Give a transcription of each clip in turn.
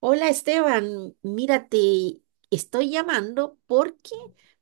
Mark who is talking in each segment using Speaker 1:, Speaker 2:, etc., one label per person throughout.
Speaker 1: Hola Esteban, mira, te estoy llamando porque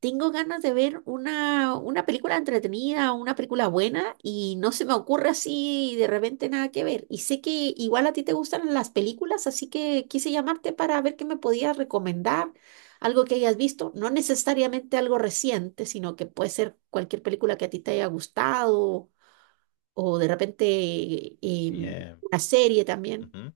Speaker 1: tengo ganas de ver una película entretenida, una película buena y no se me ocurre así de repente nada que ver. Y sé que igual a ti te gustan las películas, así que quise llamarte para ver qué me podías recomendar, algo que hayas visto, no necesariamente algo reciente, sino que puede ser cualquier película que a ti te haya gustado o de repente eh,
Speaker 2: Bien,
Speaker 1: una serie también.
Speaker 2: ujú,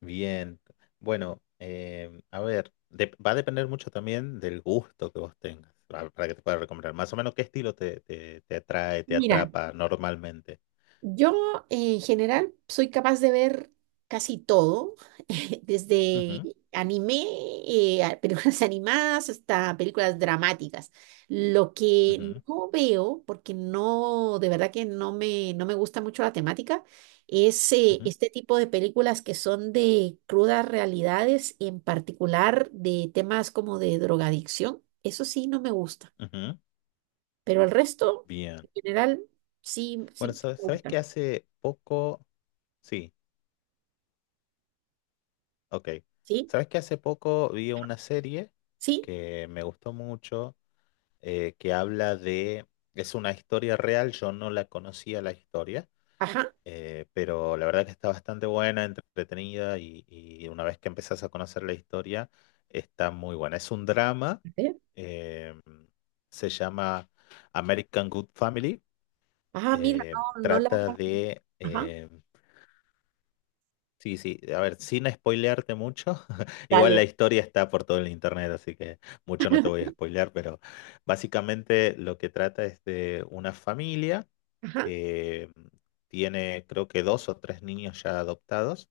Speaker 2: bien. Bueno, a ver, va a depender mucho también del gusto que vos tengas para, que te pueda recomendar. Más o menos, ¿qué estilo te atrae, te
Speaker 1: Mira.
Speaker 2: atrapa normalmente?
Speaker 1: Yo en general soy capaz de ver casi todo, desde
Speaker 2: Ujú,
Speaker 1: anime, películas animadas hasta películas dramáticas. Lo que
Speaker 2: ujú,
Speaker 1: no veo, porque no, de verdad que no me gusta mucho la temática, es
Speaker 2: ujú,
Speaker 1: este tipo de películas que son de crudas realidades, en particular de temas como de drogadicción. Eso sí no me gusta,
Speaker 2: ujú.
Speaker 1: pero el resto,
Speaker 2: Bien.
Speaker 1: en general, sí, sí
Speaker 2: Bueno,
Speaker 1: me
Speaker 2: ¿sabes
Speaker 1: gusta,
Speaker 2: que hace poco? Sí, ok.
Speaker 1: ¿sí?
Speaker 2: ¿Sabes que hace poco vi una serie
Speaker 1: Sí,
Speaker 2: que me gustó mucho, que habla de... Es una historia real, yo no la conocía la historia.
Speaker 1: ajá. A
Speaker 2: Pero la verdad que está bastante buena, entretenida y una vez que empezás a conocer la historia, está muy buena. Es un drama,
Speaker 1: ver.
Speaker 2: eh, se llama American Good Family,
Speaker 1: Ah, mira, no, no la.
Speaker 2: trata de,
Speaker 1: Ajá.
Speaker 2: sí, sí, a ver, sin spoilearte mucho, igual la
Speaker 1: Dale.
Speaker 2: historia está por todo el internet, así que mucho no te voy a spoilear, pero básicamente lo que trata es de una familia
Speaker 1: Ajá.
Speaker 2: que tiene creo que dos o tres niños ya adoptados,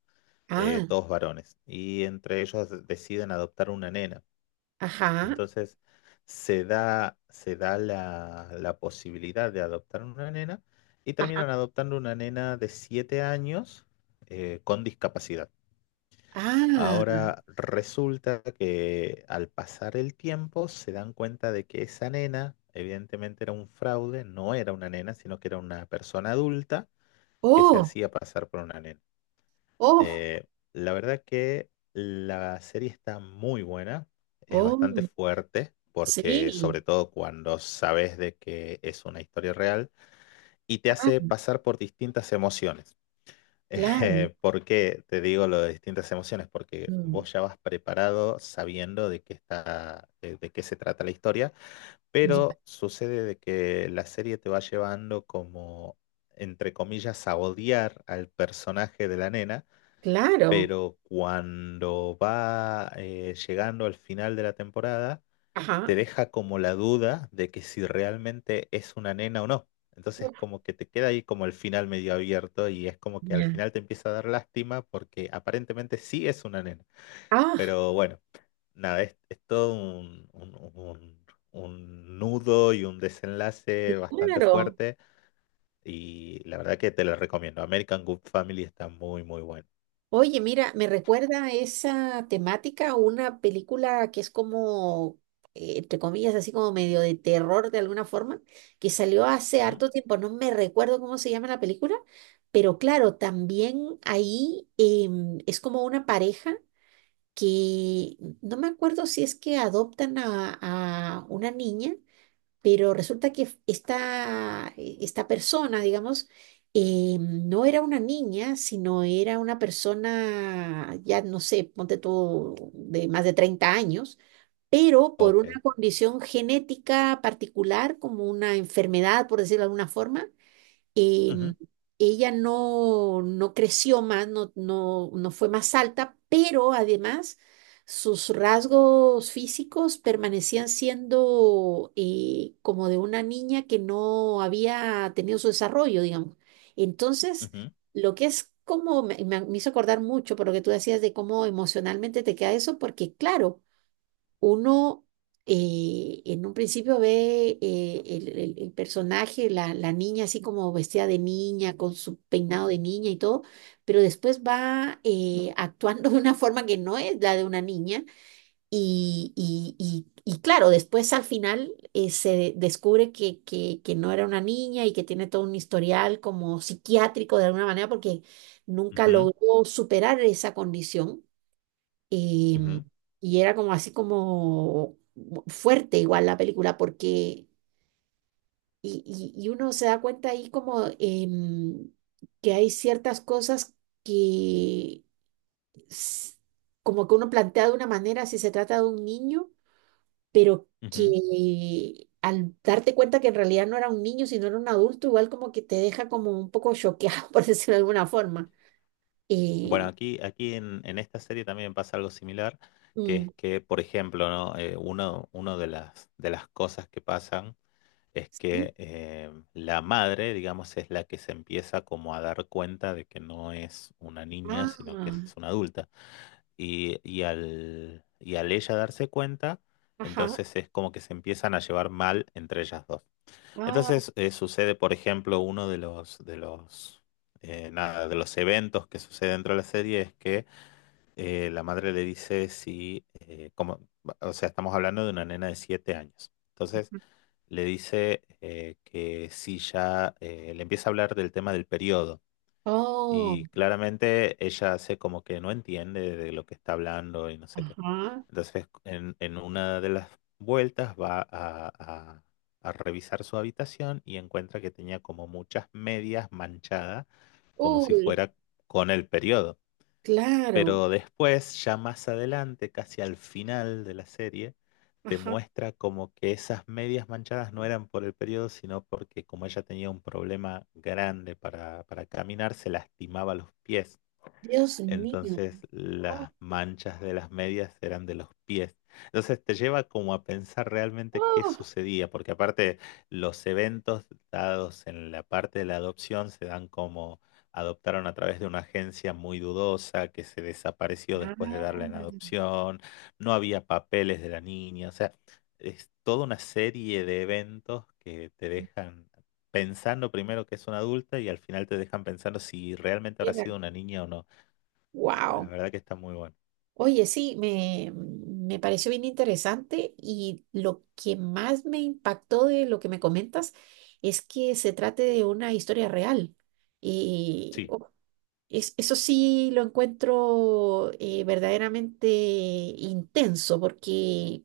Speaker 1: Ah,
Speaker 2: todos varones, y entre ellos deciden adoptar una nena.
Speaker 1: ajá.
Speaker 2: Entonces se da la posibilidad de adoptar una nena y
Speaker 1: Ajá.
Speaker 2: terminan adoptando una nena de 7 años, con discapacidad.
Speaker 1: Ah.
Speaker 2: Ahora resulta que al pasar el tiempo se dan cuenta de que esa nena evidentemente era un fraude, no era una nena, sino que era una persona adulta que se
Speaker 1: Oh,
Speaker 2: hacía pasar por una nena.
Speaker 1: oh,
Speaker 2: Eh, la verdad que la serie está muy buena, es bastante
Speaker 1: oh.
Speaker 2: fuerte, porque
Speaker 1: Sí.
Speaker 2: sobre todo cuando sabes de que es una historia real y te
Speaker 1: Ah,
Speaker 2: hace pasar por distintas emociones.
Speaker 1: claro.
Speaker 2: ¿Por qué te digo lo de distintas emociones? Porque
Speaker 1: Mm,
Speaker 2: vos ya vas preparado sabiendo de qué está, de qué se trata la historia,
Speaker 1: ya,
Speaker 2: pero sucede de que la serie te va llevando como, entre comillas, a odiar al personaje de la nena,
Speaker 1: claro.
Speaker 2: pero cuando va llegando al final de la temporada te
Speaker 1: Ajá.
Speaker 2: deja como la duda de que si realmente es una nena o no. Entonces
Speaker 1: Uf,
Speaker 2: como que te queda ahí como el final medio abierto y es como que al
Speaker 1: ya.
Speaker 2: final te empieza a dar lástima porque aparentemente sí es una nena.
Speaker 1: Ah,
Speaker 2: Pero bueno, nada, es todo un nudo y un desenlace bastante
Speaker 1: claro.
Speaker 2: fuerte y la verdad que te lo recomiendo. American Good Family está muy, muy bueno.
Speaker 1: Oye, mira, me recuerda a esa temática una película que es como, entre comillas, así como medio de terror de alguna forma, que salió hace
Speaker 2: Ujú.
Speaker 1: harto tiempo. No me recuerdo cómo se llama la película, pero claro, también ahí es como una pareja que no me acuerdo si es que adoptan a una niña, pero resulta que esta, esta persona, digamos, no era una niña, sino era una persona, ya no sé, ponte tú, de más de 30 años, pero por una
Speaker 2: Ok.
Speaker 1: condición genética particular, como una enfermedad, por decirlo de alguna forma, em,
Speaker 2: Ujú,
Speaker 1: ella no creció más, no fue más alta, pero además sus rasgos físicos permanecían siendo como de una niña que no había tenido su desarrollo, digamos. Entonces,
Speaker 2: ujú,
Speaker 1: lo que es como, me hizo acordar mucho por lo que tú decías de cómo emocionalmente te queda eso, porque claro, uno en un principio ve el personaje, la niña así como vestida de niña, con su peinado de niña y todo, pero después va actuando de una forma que no es la de una niña y claro, después al final se descubre que no era una niña y que tiene todo un historial como psiquiátrico de alguna manera porque nunca
Speaker 2: ujú,
Speaker 1: logró superar esa condición. Y,
Speaker 2: ujú,
Speaker 1: y era como así como fuerte igual la película, porque y uno se da cuenta ahí como que hay ciertas cosas que s- como que uno plantea de una manera si se trata de un niño, pero
Speaker 2: ujú. Ujú.
Speaker 1: que al darte cuenta que en realidad no era un niño, sino era un adulto, igual como que te deja como un poco choqueado, por decirlo de alguna forma.
Speaker 2: Bueno,
Speaker 1: Eh,
Speaker 2: aquí en esta serie también pasa algo similar, que
Speaker 1: mm,
Speaker 2: es que, por ejemplo, ¿no? Uno de las cosas que pasan es
Speaker 1: sí.
Speaker 2: que la madre, digamos, es la que se empieza como a dar cuenta de que no es una niña, sino que
Speaker 1: Ah,
Speaker 2: es una adulta. Y, y al ella darse cuenta,
Speaker 1: ajá.
Speaker 2: entonces es como que se empiezan a llevar mal entre ellas dos.
Speaker 1: Ah.
Speaker 2: Entonces sucede, por ejemplo, uno de los nada, de los eventos que sucede dentro de la serie es que la madre le dice si como, o sea, estamos hablando de una nena de 7 años. Entonces le dice que si ya le empieza a hablar del tema del periodo
Speaker 1: Oh,
Speaker 2: y claramente ella hace como que no entiende de lo que está hablando y no sé qué.
Speaker 1: ajá.
Speaker 2: Entonces, en una de las vueltas va a revisar su habitación y encuentra que tenía como muchas medias manchadas, como si
Speaker 1: Uy,
Speaker 2: fuera con el periodo.
Speaker 1: claro.
Speaker 2: Pero después, ya más adelante, casi al final de la serie, te
Speaker 1: Ajá.
Speaker 2: muestra como que esas medias manchadas no eran por el periodo, sino porque como ella tenía un problema grande para caminar, se lastimaba los pies.
Speaker 1: Dios mío.
Speaker 2: Entonces
Speaker 1: Oh,
Speaker 2: las manchas de las medias eran de los pies. Entonces te lleva como a pensar realmente qué
Speaker 1: oh.
Speaker 2: sucedía, porque aparte los eventos dados en la parte de la adopción se dan como adoptaron a través de una agencia muy dudosa que se desapareció después de
Speaker 1: Ah,
Speaker 2: darla en adopción, no había papeles de la niña, o sea, es toda una serie de eventos que te dejan pensando primero que es una adulta y al final te dejan pensando si realmente habrá
Speaker 1: mira.
Speaker 2: sido una niña o no. La
Speaker 1: Wow.
Speaker 2: verdad que está muy bueno.
Speaker 1: Oye, sí, me pareció bien interesante y lo que más me impactó de lo que me comentas es que se trate de una historia real. Y
Speaker 2: Sí,
Speaker 1: oh, eso sí lo encuentro verdaderamente intenso porque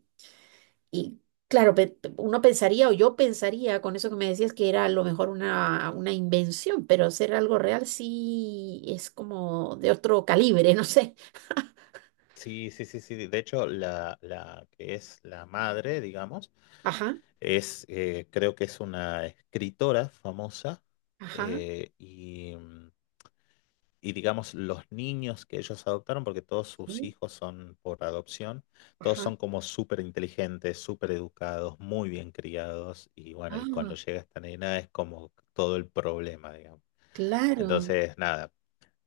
Speaker 1: y claro, uno pensaría o yo pensaría con eso que me decías que era a lo mejor una invención, pero ser algo real sí es como de otro calibre, no sé.
Speaker 2: sí, sí, sí, sí. De hecho, la que es la madre, digamos,
Speaker 1: Ajá,
Speaker 2: es, creo que es una escritora famosa
Speaker 1: ajá,
Speaker 2: y, y, digamos, los niños que ellos adoptaron, porque todos sus
Speaker 1: sí,
Speaker 2: hijos son por adopción, todos
Speaker 1: ajá.
Speaker 2: son como súper inteligentes, súper educados, muy bien criados y bueno, y cuando
Speaker 1: Ah,
Speaker 2: llega esta nena es como todo el problema, digamos.
Speaker 1: claro,
Speaker 2: Entonces, nada,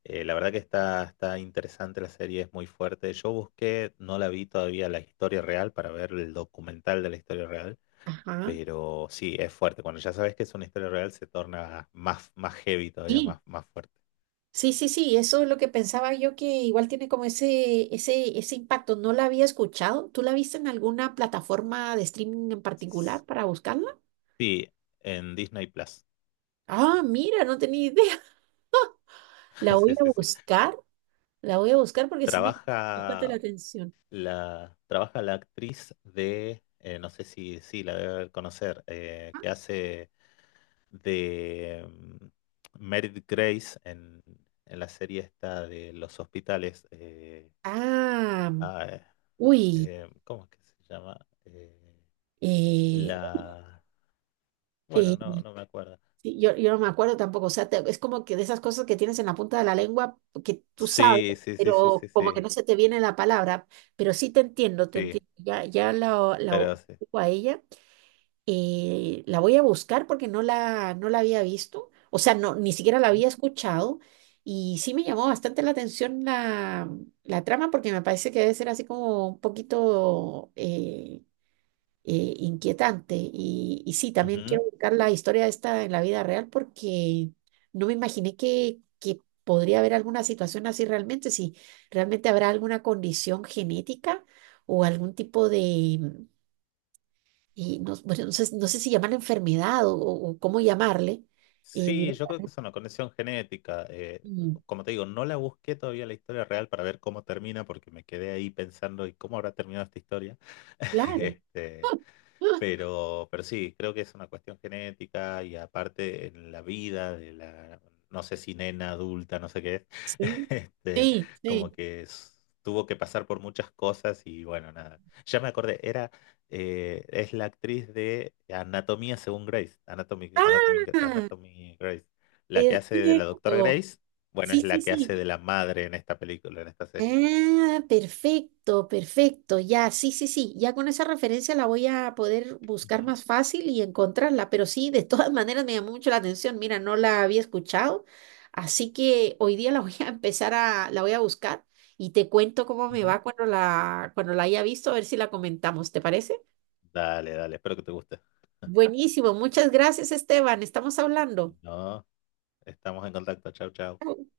Speaker 2: La verdad que está, está interesante la serie, es muy fuerte. Yo busqué, no la vi todavía la historia real para ver el documental de la historia real,
Speaker 1: ajá.
Speaker 2: pero sí, es fuerte. Cuando ya sabes que es una historia real, se torna más, más heavy todavía,
Speaker 1: Sí.
Speaker 2: más, más fuerte.
Speaker 1: Sí, sí, sí, eso es lo que pensaba yo que igual tiene como ese impacto. No la había escuchado. ¿Tú la viste en alguna plataforma de streaming en particular para buscarla?
Speaker 2: Sí, en Disney Plus.
Speaker 1: Ah, mira, no tenía idea. La voy
Speaker 2: Sí,
Speaker 1: a
Speaker 2: sí, sí.
Speaker 1: buscar. La voy a buscar porque sí me llama bastante la
Speaker 2: Trabaja
Speaker 1: atención.
Speaker 2: trabaja la actriz de, no sé si, sí, la debe conocer, que hace de Meredith Grace en la serie esta de los hospitales.
Speaker 1: Ah,
Speaker 2: Ah, eh,
Speaker 1: uy,
Speaker 2: ¿Cómo es que se llama? Eh,
Speaker 1: eh,
Speaker 2: la...
Speaker 1: eh,
Speaker 2: Bueno, no, no me acuerdo.
Speaker 1: sí, yo no me acuerdo tampoco, o sea, es como que de esas cosas que tienes en la punta de la lengua que tú sabes,
Speaker 2: Sí, sí, sí, sí,
Speaker 1: pero
Speaker 2: sí,
Speaker 1: como que
Speaker 2: sí,
Speaker 1: no se te viene la palabra, pero sí te
Speaker 2: sí,
Speaker 1: entiendo, ya, ya la
Speaker 2: pero sí.
Speaker 1: ubico a ella. La voy a buscar porque no la había visto, o sea, no, ni siquiera la
Speaker 2: ¿Mm?
Speaker 1: había escuchado y sí me llamó bastante la atención la, la trama porque me parece que debe ser así como un poquito inquietante y sí, también
Speaker 2: Ujú.
Speaker 1: quiero buscar la historia esta en la vida real porque no me imaginé que podría haber alguna situación así realmente, si realmente habrá alguna condición genética o algún tipo de, y no, bueno, no sé, no sé si llaman enfermedad o cómo llamarle. Mira,
Speaker 2: Sí, yo creo que es una conexión genética.
Speaker 1: mm,
Speaker 2: Como te digo, no la busqué todavía la historia real para ver cómo termina, porque me quedé ahí pensando, ¿y cómo habrá terminado esta historia?
Speaker 1: claro.
Speaker 2: Este,
Speaker 1: Ah,
Speaker 2: pero sí, creo que es una cuestión genética y aparte en la vida de la, no sé si nena adulta, no sé qué es,
Speaker 1: sí,
Speaker 2: este,
Speaker 1: sí,
Speaker 2: como
Speaker 1: sí.
Speaker 2: que tuvo que pasar por muchas cosas y bueno, nada. Ya me acordé, era, es la actriz de Anatomía según Grace, Anatomy, Anatomy,
Speaker 1: Ah,
Speaker 2: Anatomy Grace, la que hace de la doctora
Speaker 1: perfecto.
Speaker 2: Grace, bueno,
Speaker 1: Sí,
Speaker 2: es la
Speaker 1: sí,
Speaker 2: que
Speaker 1: sí.
Speaker 2: hace de la madre en esta película, en esta serie.
Speaker 1: Ah, perfecto, perfecto. Ya, sí, sí, sí. Ya con esa referencia la voy a poder buscar
Speaker 2: Ujú,
Speaker 1: más fácil y encontrarla. Pero sí, de todas maneras me llamó mucho la atención. Mira, no la había escuchado. Así que hoy día la voy a empezar a, la voy a buscar y te cuento cómo me
Speaker 2: ujú.
Speaker 1: va cuando la haya visto, a ver si la comentamos. ¿Te parece?
Speaker 2: Dale, dale, espero que te guste.
Speaker 1: Buenísimo. Muchas gracias, Esteban. Estamos hablando.
Speaker 2: No, estamos en contacto, chau, chau.
Speaker 1: Chao.